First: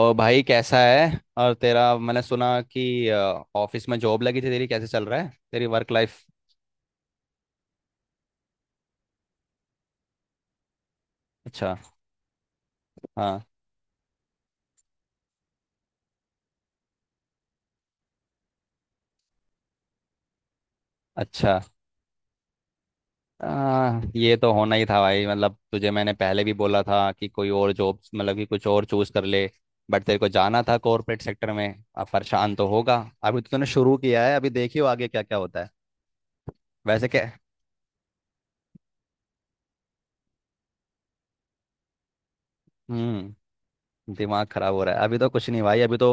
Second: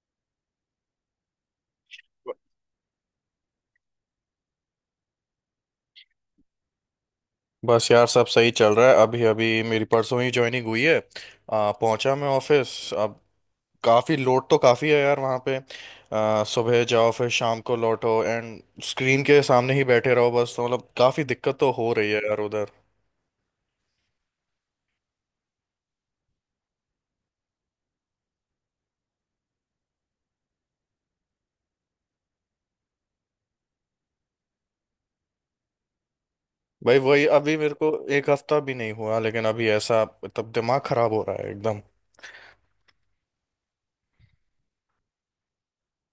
और भाई कैसा है और तेरा? मैंने सुना कि ऑफिस में जॉब लगी थी तेरी। कैसे चल रहा है तेरी वर्क लाइफ? बस यार सब सही चल रहा है अभी अभी मेरी परसों ही ज्वाइनिंग हुई है। अच्छा। पहुंचा मैं ऑफिस अब। हाँ। काफ़ी लोड तो काफ़ी है यार वहाँ पे। सुबह जाओ फिर शाम को लौटो एंड स्क्रीन के सामने ही बैठे रहो बस, तो मतलब काफ़ी दिक्कत अच्छा। तो हो रही है यार उधर। ये तो होना ही था भाई, मतलब तुझे मैंने पहले भी बोला था कि कोई और जॉब, मतलब कि कुछ और चूज कर ले। बट तेरे को जाना था कॉर्पोरेट सेक्टर में। अब परेशान तो होगा। अभी तो तूने शुरू किया है, अभी देखियो आगे क्या क्या होता है। भाई वैसे वही क्या। अभी मेरे को एक हफ्ता भी नहीं हुआ, लेकिन अभी ऐसा तब दिमाग खराब हो रहा है एकदम। हम्म। दिमाग खराब हो रहा है, अभी तो कुछ नहीं भाई, अभी तो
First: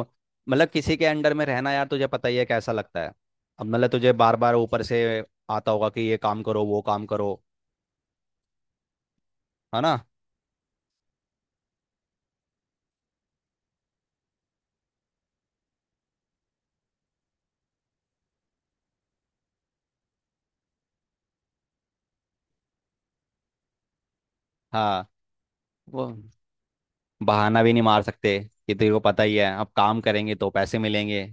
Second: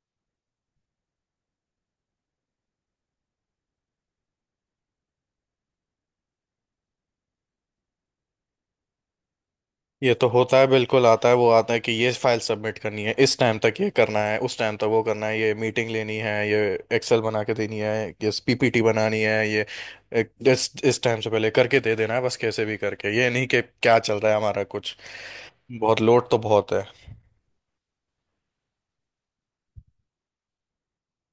मतलब किसी के अंडर में रहना, यार तुझे पता ही है कैसा लगता है। अब मतलब तुझे बार बार ऊपर से आता होगा कि ये काम करो वो काम करो, है ना? ये तो होता है, बिल्कुल आता है, वो आता है कि ये फाइल सबमिट करनी है इस टाइम तक, ये करना है उस टाइम तक, वो करना है, ये मीटिंग लेनी है, ये एक्सेल बना के देनी है, ये पीपीटी बनानी है, ये इस टाइम से पहले करके दे देना है बस, कैसे भी करके। ये नहीं कि क्या चल रहा है हमारा कुछ। हाँ। बहुत वो लोड तो बहुत बहाना भी नहीं मार सकते कि तेरे को पता ही है, अब काम करेंगे तो पैसे मिलेंगे,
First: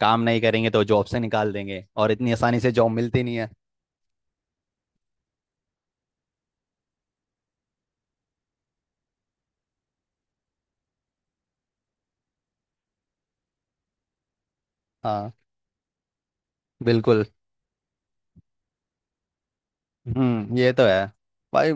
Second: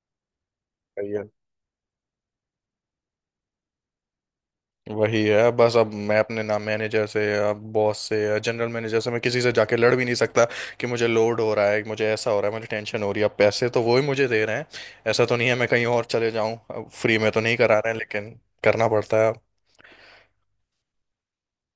काम नहीं करेंगे तो जॉब से है। निकाल देंगे, और इतनी आसानी से जॉब मिलती नहीं है। वही है बस। अब मैं अपने ना मैनेजर से या बॉस से या जनरल मैनेजर से मैं किसी से जाके लड़ भी नहीं सकता कि मुझे लोड हो रहा है, मुझे ऐसा हो रहा है, मुझे टेंशन हो रही है। अब पैसे तो वो ही मुझे दे रहे हैं, ऐसा हाँ। तो नहीं है मैं कहीं और चले जाऊं। अब फ्री बिल्कुल। में तो नहीं करा रहे हैं, लेकिन करना पड़ता है अब। हम्म, ये तो है भाई।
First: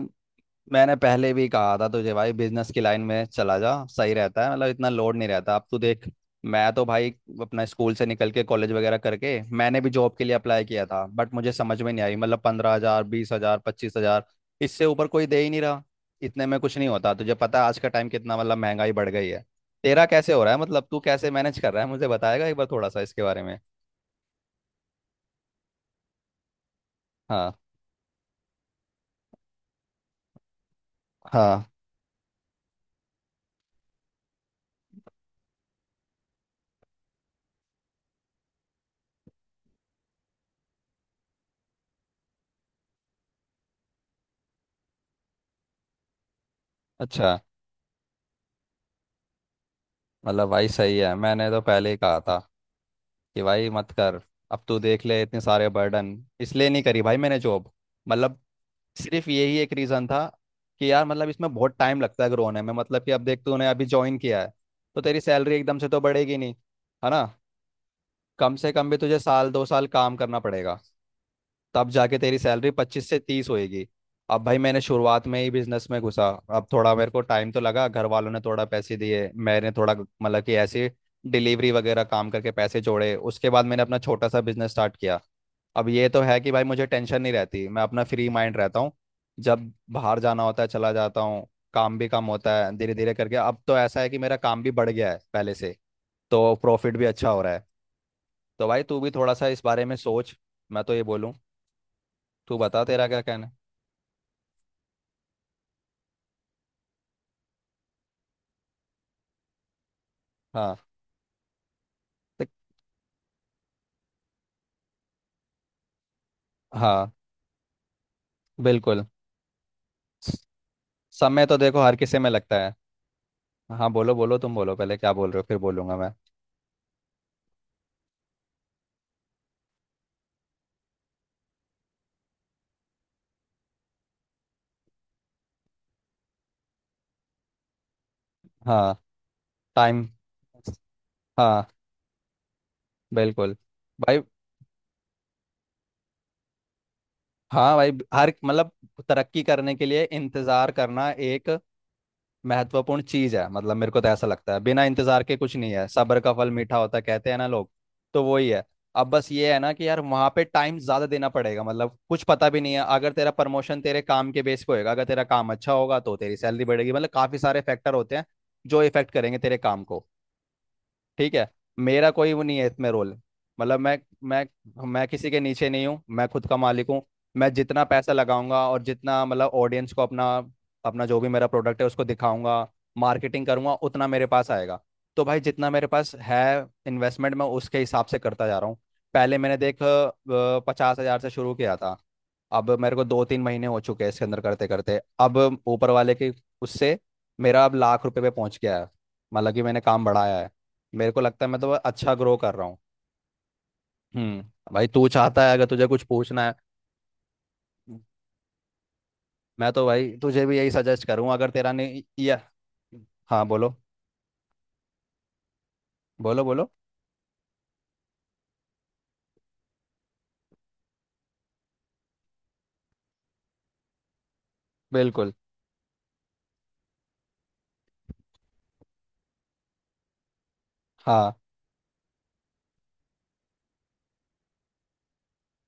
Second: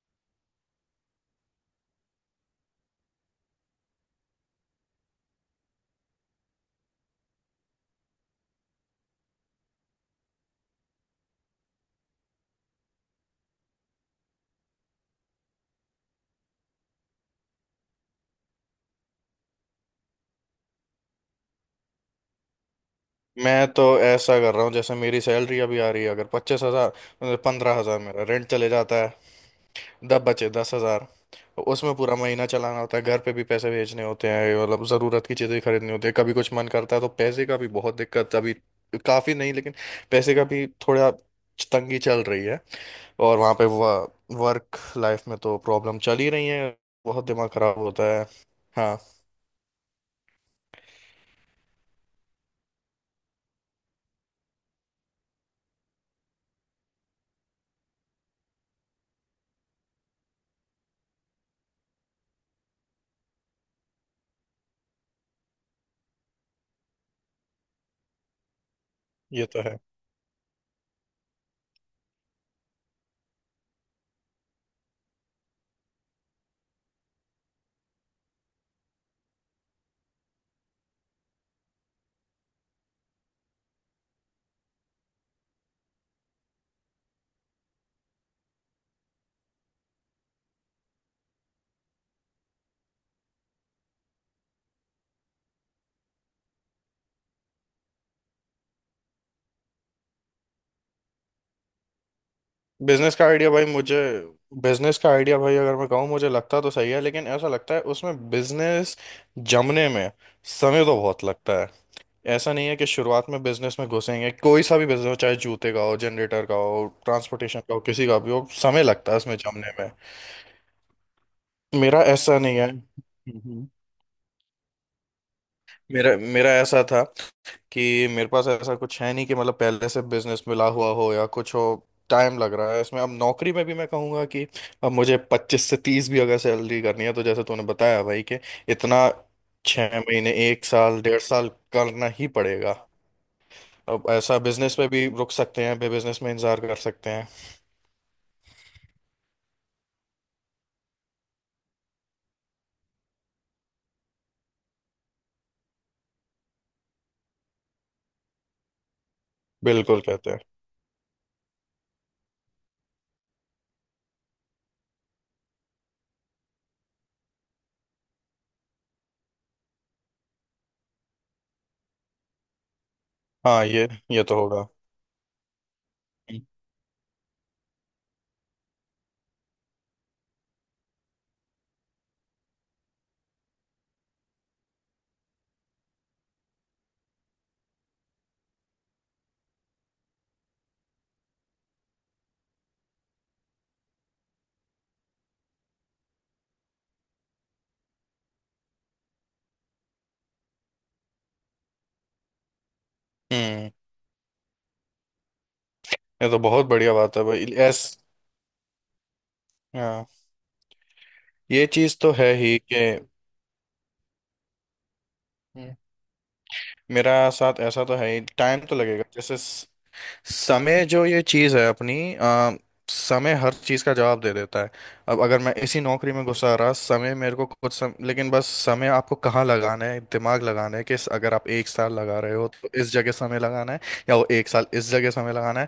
मैंने पहले भी कहा था तुझे भाई, बिजनेस की लाइन में चला जा, सही रहता है, मतलब इतना लोड नहीं रहता। अब तू देख, मैं तो भाई अपना स्कूल से निकल के कॉलेज वगैरह करके मैंने भी जॉब के लिए अप्लाई किया था, बट मुझे समझ में नहीं आई, मतलब 15,000, 20,000, 25,000, इससे ऊपर कोई दे ही नहीं रहा। इतने में कुछ नहीं होता, तुझे पता है आज का टाइम कितना मतलब महंगाई बढ़ गई है। तेरा कैसे हो रहा है, मतलब तू कैसे मैनेज कर रहा है, मुझे बताएगा एक बार थोड़ा सा इसके बारे में? मैं तो ऐसा कर रहा हूँ जैसे मेरी सैलरी अभी आ रही है, अगर 25 हजार, हाँ। 15 हजार मेरा रेंट चले जाता है, दब बचे 10 हजार। हाँ। उसमें पूरा महीना चलाना होता है, घर पे भी पैसे भेजने होते हैं, मतलब ज़रूरत की चीज़ें खरीदनी होती है, कभी कुछ मन करता है तो पैसे का भी बहुत दिक्कत अभी। काफ़ी नहीं, लेकिन पैसे का भी थोड़ा तंगी चल रही है। और वहाँ पे वर्क लाइफ में तो प्रॉब्लम चल ही रही है। बहुत अच्छा। दिमाग ख़राब होता है। हाँ। मतलब भाई सही है, मैंने तो पहले ही कहा था कि भाई मत कर। अब तू देख ले इतने सारे बर्डन। इसलिए नहीं करी भाई मैंने जॉब, मतलब सिर्फ यही एक रीज़न था कि यार मतलब इसमें बहुत टाइम लगता है ग्रो होने में। मतलब कि अब देख, तूने अभी ज्वाइन किया है तो तेरी सैलरी एकदम से तो बढ़ेगी नहीं, है ना? कम से कम भी तुझे ये साल तो दो है। साल काम करना पड़ेगा, तब जाके तेरी सैलरी पच्चीस से तीस होएगी। अब भाई मैंने शुरुआत में ही बिजनेस में घुसा, अब थोड़ा मेरे को टाइम तो लगा, घर वालों ने थोड़ा पैसे दिए, मैंने थोड़ा मतलब कि ऐसे डिलीवरी वगैरह काम करके पैसे जोड़े, उसके बाद मैंने अपना छोटा सा बिजनेस स्टार्ट किया। अब ये तो है कि भाई मुझे टेंशन नहीं रहती, मैं अपना फ्री माइंड रहता हूँ, जब बाहर जाना होता है चला जाता हूँ, काम भी कम होता है, धीरे धीरे करके अब तो ऐसा है कि मेरा काम भी बढ़ गया है पहले से, तो प्रॉफिट भी अच्छा हो रहा है। तो भाई तू भी थोड़ा सा इस बारे में सोच, मैं तो ये बोलूँ। तू बता तेरा बिजनेस क्या का कहना आइडिया है? भाई मुझे, बिजनेस का आइडिया भाई अगर मैं कहूँ मुझे लगता तो सही है, लेकिन ऐसा लगता है उसमें बिजनेस जमने में हाँ। समय तो बहुत लगता है। तो- ऐसा नहीं है कि शुरुआत में बिजनेस में घुसेंगे। कोई सा भी बिजनेस हो, चाहे जूते का हो, जनरेटर का हो, हाँ। ट्रांसपोर्टेशन का हो, किसी का भी हो, समय बिल्कुल। लगता है उसमें जमने में। समय तो देखो हर मेरा किसी में ऐसा नहीं लगता है। है। हम्म। हाँ बोलो बोलो तुम बोलो पहले, क्या बोल रहे हो, फिर बोलूंगा मैं। मेरा मेरा ऐसा था कि मेरे पास ऐसा कुछ है नहीं कि मतलब पहले से बिजनेस मिला हुआ हो या कुछ हो। टाइम लग रहा है इसमें। अब नौकरी में भी मैं कहूँगा कि अब मुझे 25 से 30 भी अगर सैलरी करनी है तो जैसे तूने बताया भाई कि हाँ। इतना छः टाइम। महीने एक साल, 1.5 साल हाँ। करना ही पड़ेगा। बिल्कुल। अब भाई, ऐसा बिजनेस में भी रुक सकते हैं, बिजनेस में इंतजार कर सकते हैं। हाँ भाई, हर मतलब तरक्की करने के लिए इंतज़ार करना एक महत्वपूर्ण चीज है। मतलब मेरे को तो ऐसा लगता है बिना इंतजार के कुछ नहीं है, सब्र का फल मीठा होता है, कहते हैं ना लोग। तो वही है। अब बस ये है ना कि यार बिल्कुल वहां कहते हैं। पे टाइम ज्यादा देना पड़ेगा, मतलब कुछ पता भी नहीं है, अगर तेरा प्रमोशन तेरे काम के बेस पे होएगा, अगर तेरा काम अच्छा होगा तो तेरी सैलरी बढ़ेगी, मतलब काफी सारे फैक्टर होते हैं जो इफेक्ट करेंगे तेरे काम को। ठीक है? मेरा कोई वो नहीं है इसमें रोल, हाँ, मतलब ये ये तो मैं होगा। मैं किसी के नीचे नहीं हूँ, मैं खुद का मालिक हूँ। मैं जितना पैसा लगाऊंगा और जितना मतलब ऑडियंस को अपना अपना जो भी मेरा प्रोडक्ट है उसको दिखाऊंगा, मार्केटिंग करूंगा, उतना मेरे पास आएगा। तो भाई जितना मेरे पास है इन्वेस्टमेंट, मैं उसके हिसाब से करता जा रहा हूँ। पहले मैंने देख 50,000 से शुरू किया था, अब मेरे को दो तीन महीने हो चुके हैं, इसके अंदर करते करते अब ऊपर वाले के उससे मेरा अब लाख रुपए पे पहुंच गया है। मतलब कि मैंने काम बढ़ाया है, मेरे को लगता है मैं तो अच्छा ग्रो कर रहा हूँ। हम्म। हम्म। भाई तू चाहता है अगर तुझे कुछ ये तो पूछना है, बहुत बढ़िया बात है भाई, एस। मैं तो हाँ, भाई तुझे भी यही सजेस्ट करूँ, अगर ये तेरा चीज नहीं, तो है या। ही कि हाँ। बोलो बोलो बोलो। मेरा साथ ऐसा तो है ही, टाइम तो लगेगा जैसे समय। जो ये चीज है अपनी, समय हर चीज का जवाब दे देता है। अब बिल्कुल। अगर मैं इसी नौकरी में घुसा रहा समय मेरे को कुछ, लेकिन बस समय आपको कहाँ लगाना है, दिमाग लगाना है कि हाँ अगर आप एक साल लगा रहे हो तो इस जगह समय लगाना है, या वो एक साल इस जगह समय लगाना है।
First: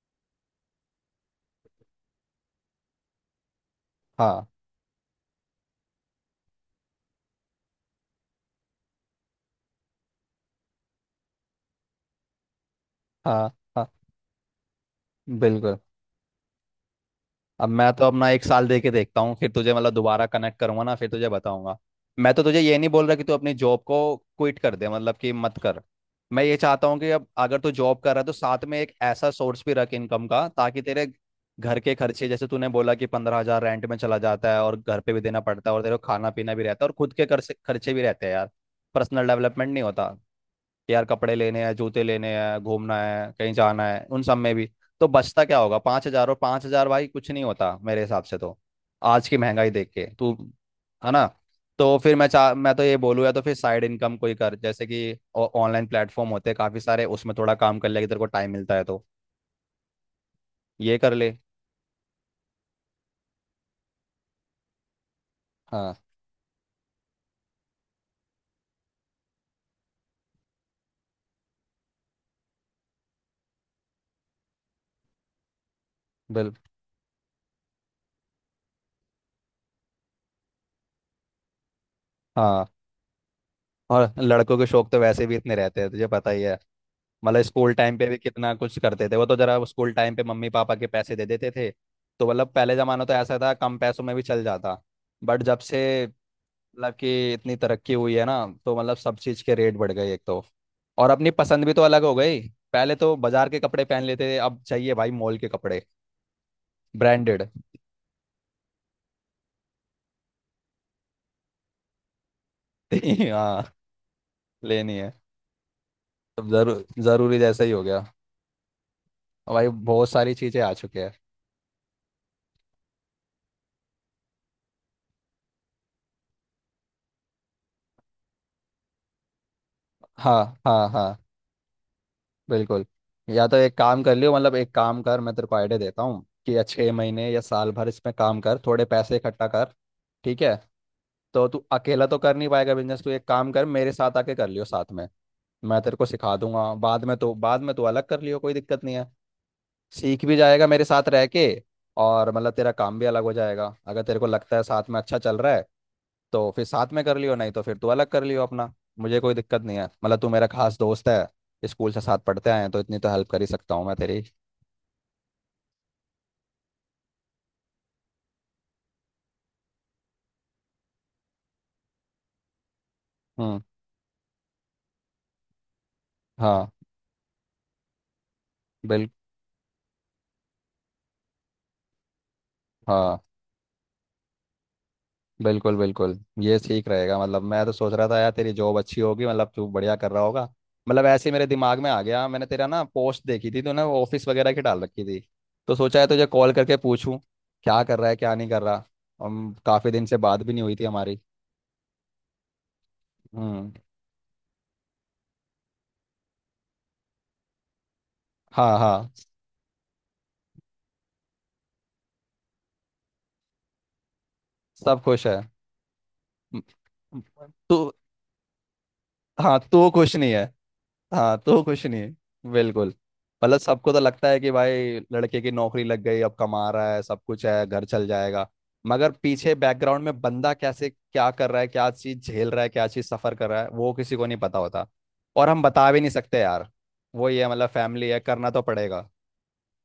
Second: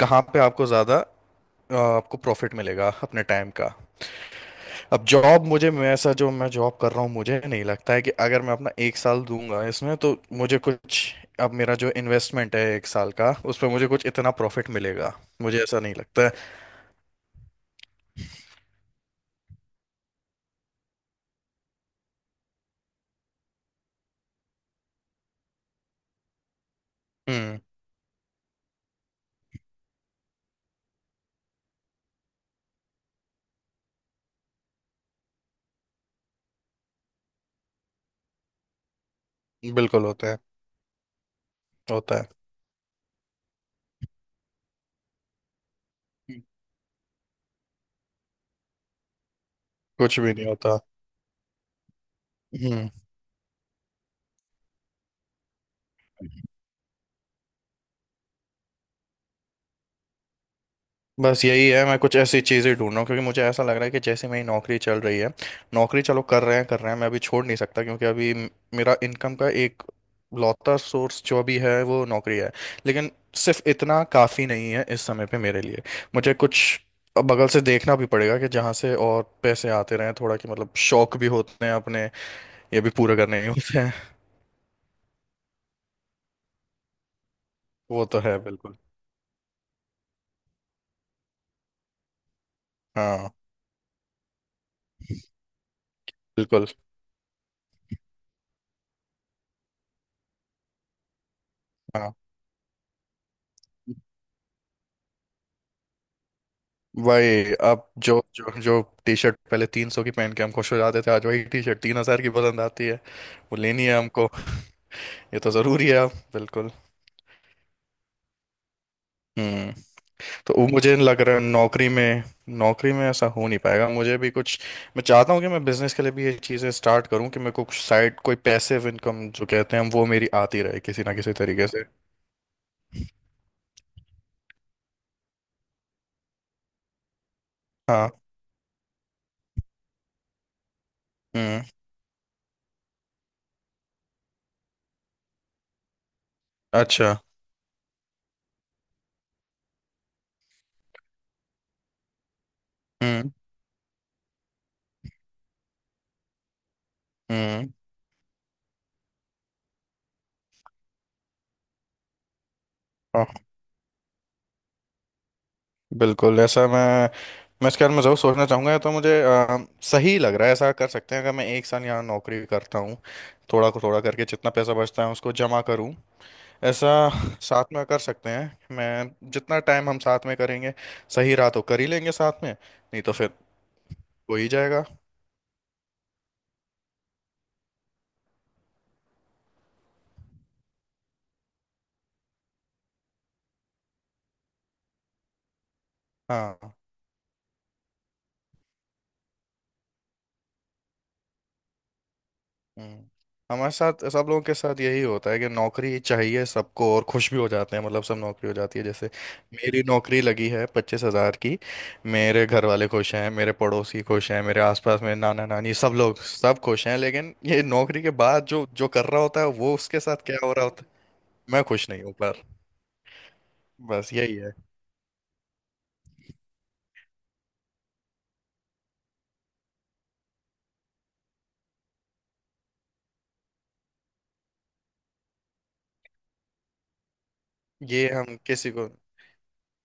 कहाँ पे आपको ज्यादा, आपको प्रॉफिट मिलेगा अपने टाइम का। हाँ अब जॉब मुझे, मैं ऐसा जो मैं जॉब कर रहा हूँ मुझे नहीं लगता है कि अगर मैं अपना एक साल दूंगा इसमें तो मुझे कुछ। अब मेरा जो इन्वेस्टमेंट है एक साल का हाँ। उस पर हाँ। मुझे कुछ इतना प्रॉफिट मिलेगा, मुझे बिल्कुल। ऐसा नहीं लगता है। अब मैं तो अपना एक साल दे के देखता हूँ, फिर तुझे मतलब दोबारा कनेक्ट करूंगा ना, फिर तुझे बताऊंगा। मैं तो तुझे ये नहीं बोल रहा कि तू अपनी जॉब को क्विट कर दे, मतलब कि मत कर। मैं ये चाहता हूँ कि अब अगर हम्म। तू जॉब कर रहा है तो साथ में एक ऐसा सोर्स भी रख इनकम का, ताकि तेरे घर के खर्चे जैसे तूने बोला कि 15,000 रेंट में चला जाता है, और घर पे भी देना पड़ता है, और तेरे को खाना पीना भी रहता है, और खुद के खर्चे खर्चे भी रहते हैं यार। पर्सनल डेवलपमेंट नहीं बिल्कुल होता होता है। यार, कपड़े लेने हैं, जूते होता लेने है। हैं, घूमना है, कहीं जाना है, उन सब में भी। तो बचता क्या होगा, 5,000? और 5,000 भाई कुछ नहीं होता मेरे हिसाब से तो, आज की महंगाई देख के कुछ तू, भी नहीं होता। है ना? तो फिर मैं चाह, मैं तो हम्म। ये बोलूँ या तो फिर साइड इनकम कोई कर, जैसे कि ऑनलाइन प्लेटफॉर्म होते हैं काफ़ी सारे, उसमें थोड़ा काम कर ले अगर तेरे को टाइम मिलता है तो, ये कर ले। बस यही है, मैं कुछ ऐसी चीज़ें ढूंढ रहा हूँ क्योंकि मुझे ऐसा लग रहा है कि जैसे मेरी नौकरी चल रही है, हाँ। नौकरी चलो कर रहे हैं, कर रहे हैं। मैं अभी छोड़ नहीं सकता क्योंकि अभी मेरा इनकम का एक लौता सोर्स जो भी है वो नौकरी है, लेकिन सिर्फ इतना काफ़ी नहीं है इस समय पे मेरे लिए। मुझे बिल कुछ बगल से देखना भी पड़ेगा कि जहाँ से और पैसे आते रहें थोड़ा, कि मतलब शौक भी होते हैं अपने, हाँ, ये भी पूरे करने ही होते हैं। और लड़कों के शौक तो वैसे भी इतने रहते हैं तुझे पता ही है। मतलब स्कूल टाइम वो पे भी तो है कितना बिल्कुल। कुछ करते थे, वो तो जरा स्कूल टाइम पे मम्मी पापा के पैसे दे देते थे। तो मतलब पहले जमाना तो हाँ। ऐसा था, कम पैसों में भी चल जाता, बट जब से बिल्कुल। मतलब कि इतनी तरक्की हुई है ना, तो मतलब सब चीज़ के रेट बढ़ गए एक तो, और अपनी पसंद भी तो अलग हाँ, हो गई। पहले तो बाजार के कपड़े पहन लेते थे, अब चाहिए भाई मॉल के कपड़े, ब्रांडेड। वही। अब जो जो जो टी शर्ट पहले 300 की पहन के हम खुश हो जाते थे, आज वही टी शर्ट 3 हजार की पसंद आती है। वो हाँ, लेनी है हमको लेनी है। ये तो जरूरी है अब तो बिल्कुल। जरूर जरूरी जैसा ही हो गया भाई, हम्म। बहुत सारी तो चीज़ें वो आ मुझे चुकी है। लग रहा है नौकरी में ऐसा हो नहीं पाएगा मुझे भी कुछ। मैं चाहता हूँ कि मैं बिजनेस के लिए भी ये चीज़ें स्टार्ट करूँ कि मेरे को कुछ साइड कोई पैसिव इनकम जो कहते हैं हम, वो मेरी हाँ आती रहे हाँ किसी हाँ। ना किसी तरीके से। बिल्कुल। या तो एक काम कर लियो, मतलब एक काम कर, मैं तेरे को आइडिया देता हूँ कि या 6 महीने या साल भर हाँ। इसमें काम कर, थोड़े पैसे इकट्ठा कर। ठीक है? तो हम्म। तू अकेला तो कर नहीं पाएगा बिजनेस, तू एक काम कर मेरे साथ आके कर लियो साथ में। मैं तेरे को सिखा दूंगा, बाद में अच्छा। तो बाद में तू अलग कर लियो, कोई दिक्कत नहीं है। सीख भी जाएगा मेरे साथ रह के, और मतलब तेरा काम भी अलग हम्म। हो जाएगा अगर तेरे को लगता है साथ में अच्छा चल रहा है। तो फिर साथ में कर लियो, नहीं तो हम्म। फिर तू अलग कर लियो अपना। मुझे कोई दिक्कत नहीं है, मतलब तू मेरा खास दोस्त है, स्कूल से साथ पढ़ते आए हैं, तो इतनी तो हेल्प कर ही सकता हूँ मैं तेरी। बिल्कुल ऐसा, मैं इस ख्याल में ज़रूर सोचना चाहूँगा। तो मुझे, सही लग रहा है ऐसा कर सकते हैं। अगर मैं एक साल यहाँ नौकरी करता हूँ, हम्म। थोड़ा को थोड़ा करके जितना पैसा बचता है उसको जमा करूँ, हाँ। ऐसा साथ में कर सकते हैं। बिल मैं जितना टाइम हम साथ में करेंगे सही रहा तो कर ही लेंगे साथ में, नहीं तो हाँ, फिर हो ही जाएगा। बिल्कुल बिल्कुल ये ठीक रहेगा। मतलब मैं तो सोच रहा था यार तेरी जॉब अच्छी होगी, मतलब तू बढ़िया कर रहा होगा, मतलब ऐसे ही मेरे दिमाग में आ गया, मैंने तेरा ना पोस्ट देखी थी तूने वो ऑफिस वगैरह की डाल रखी थी, तो सोचा है तुझे कॉल हाँ। करके पूछूं क्या कर रहा है क्या नहीं कर रहा। हम काफ़ी दिन से बात भी नहीं हुई थी हमारी। हम्म। हम्म। हमारे साथ सब लोगों के साथ यही होता है कि नौकरी चाहिए सबको, और खुश भी हो जाते हैं, मतलब सब नौकरी हो हाँ। जाती है जैसे हाँ, मेरी नौकरी लगी है 25 हजार की। मेरे घर वाले खुश हैं, मेरे पड़ोसी खुश हैं, मेरे सब आसपास मेरे खुश है। नाना नानी सब लोग सब म- खुश हैं, लेकिन ये तू, नौकरी के बाद जो जो कर रहा होता है हाँ वो तू उसके खुश साथ नहीं क्या है। हो रहा होता है। हाँ तो मैं कुछ खुश नहीं नहीं। हूँ, पर बिल्कुल। मतलब सबको तो बस लगता यही है कि है। भाई लड़के की नौकरी लग गई, अब कमा रहा है, सब कुछ है, घर चल जाएगा। मगर पीछे बैकग्राउंड में बंदा कैसे क्या कर रहा है, क्या चीज़ झेल रहा है, क्या चीज़ सफ़र कर रहा है, वो किसी को नहीं पता होता। और हम बता भी नहीं सकते यार, वो ये मतलब फैमिली ये है, हम करना तो किसी को, पड़ेगा।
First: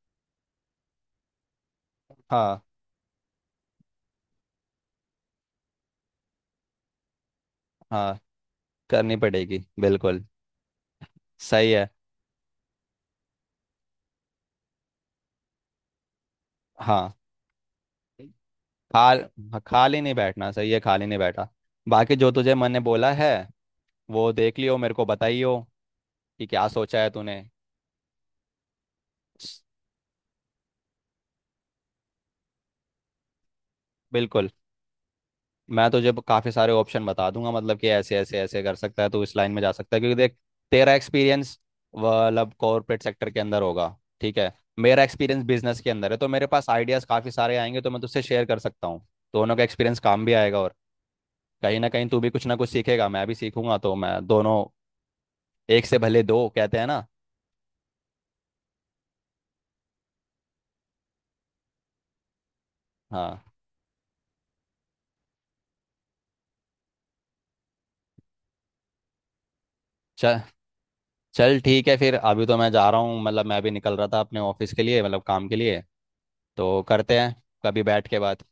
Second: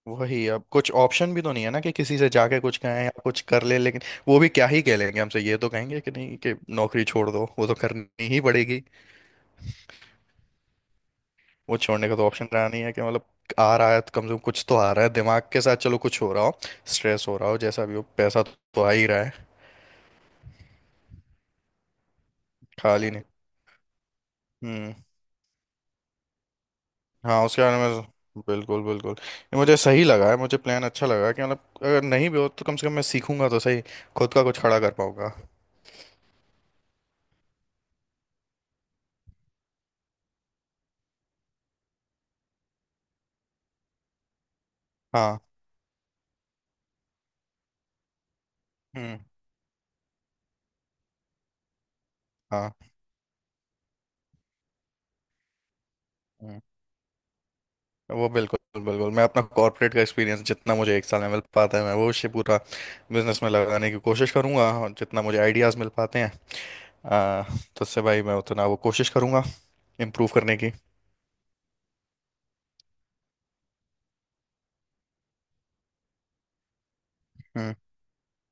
वही अब कुछ ऑप्शन भी तो नहीं है ना कि किसी से जाके हाँ। कुछ कहें या कुछ कर ले, लेकिन वो भी क्या ही कह लेंगे हमसे, ये तो कहेंगे कि नहीं कि नौकरी छोड़ दो, वो तो हाँ, करनी ही पड़ेगी। करनी पड़ेगी बिल्कुल, सही वो है। छोड़ने का तो ऑप्शन रहा नहीं है कि मतलब आ रहा है तो कम से कम कुछ तो आ रहा है, दिमाग के साथ चलो कुछ हो रहा हो, हाँ। स्ट्रेस हो रहा हो, जैसा भी हो पैसा तो आ ही खाल रहा है। हाँ, खाली नहीं बैठना सही है, खाली नहीं बैठा। बाकी जो तुझे मैंने खाली बोला नहीं। है वो देख लियो, मेरे हम्म। को बताइयो कि क्या सोचा है तूने। हाँ, उसके बारे में तो बिल्कुल बिल्कुल ये मुझे सही लगा है, मुझे प्लान अच्छा लगा कि मतलब अगर नहीं भी हो तो कम से कम मैं सीखूंगा तो सही, खुद का बिल्कुल। कुछ खड़ा कर पाऊंगा। मैं तुझे काफ़ी सारे ऑप्शन बता दूंगा, मतलब कि ऐसे ऐसे ऐसे कर सकता है तू, इस लाइन में जा सकता है, क्योंकि देख तेरा एक्सपीरियंस मतलब कॉरपोरेट सेक्टर के अंदर होगा, ठीक है? मेरा हाँ। एक्सपीरियंस बिजनेस के अंदर है, तो मेरे पास आइडियाज़ काफ़ी सारे आएंगे, तो मैं तुझसे शेयर कर सकता हूँ। हम्म। दोनों का एक्सपीरियंस काम भी आएगा, और कहीं ना कहीं तू भी कुछ ना कुछ हाँ। सीखेगा, मैं भी सीखूंगा, तो मैं दोनों, एक से भले दो हम्म। कहते हैं ना। वो बिल्कुल बिल्कुल मैं अपना कॉर्पोरेट का एक्सपीरियंस जितना मुझे एक साल में मिल पाता है मैं वो उसे पूरा बिजनेस हाँ। में लगाने की कोशिश करूंगा, और जितना मुझे आइडियाज़ मिल पाते हैं, आ, तो उससे भाई मैं उतना वो कोशिश करूंगा इम्प्रूव चल, करने की। चल ठीक है फिर, अभी तो मैं जा रहा हूँ, मतलब मैं अभी निकल रहा था अपने ऑफिस के लिए, मतलब काम के लिए। तो करते हैं हम्म। कभी बैठ के बात।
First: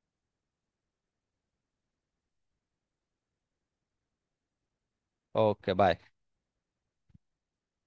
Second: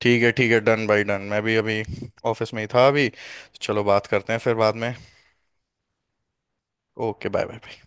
ठीक है। ठीक है। डन भाई डन। मैं भी अभी ऑफिस में ही था, अभी तो चलो बात करते हैं फिर बाद में। Okay bye. Okay bye bye.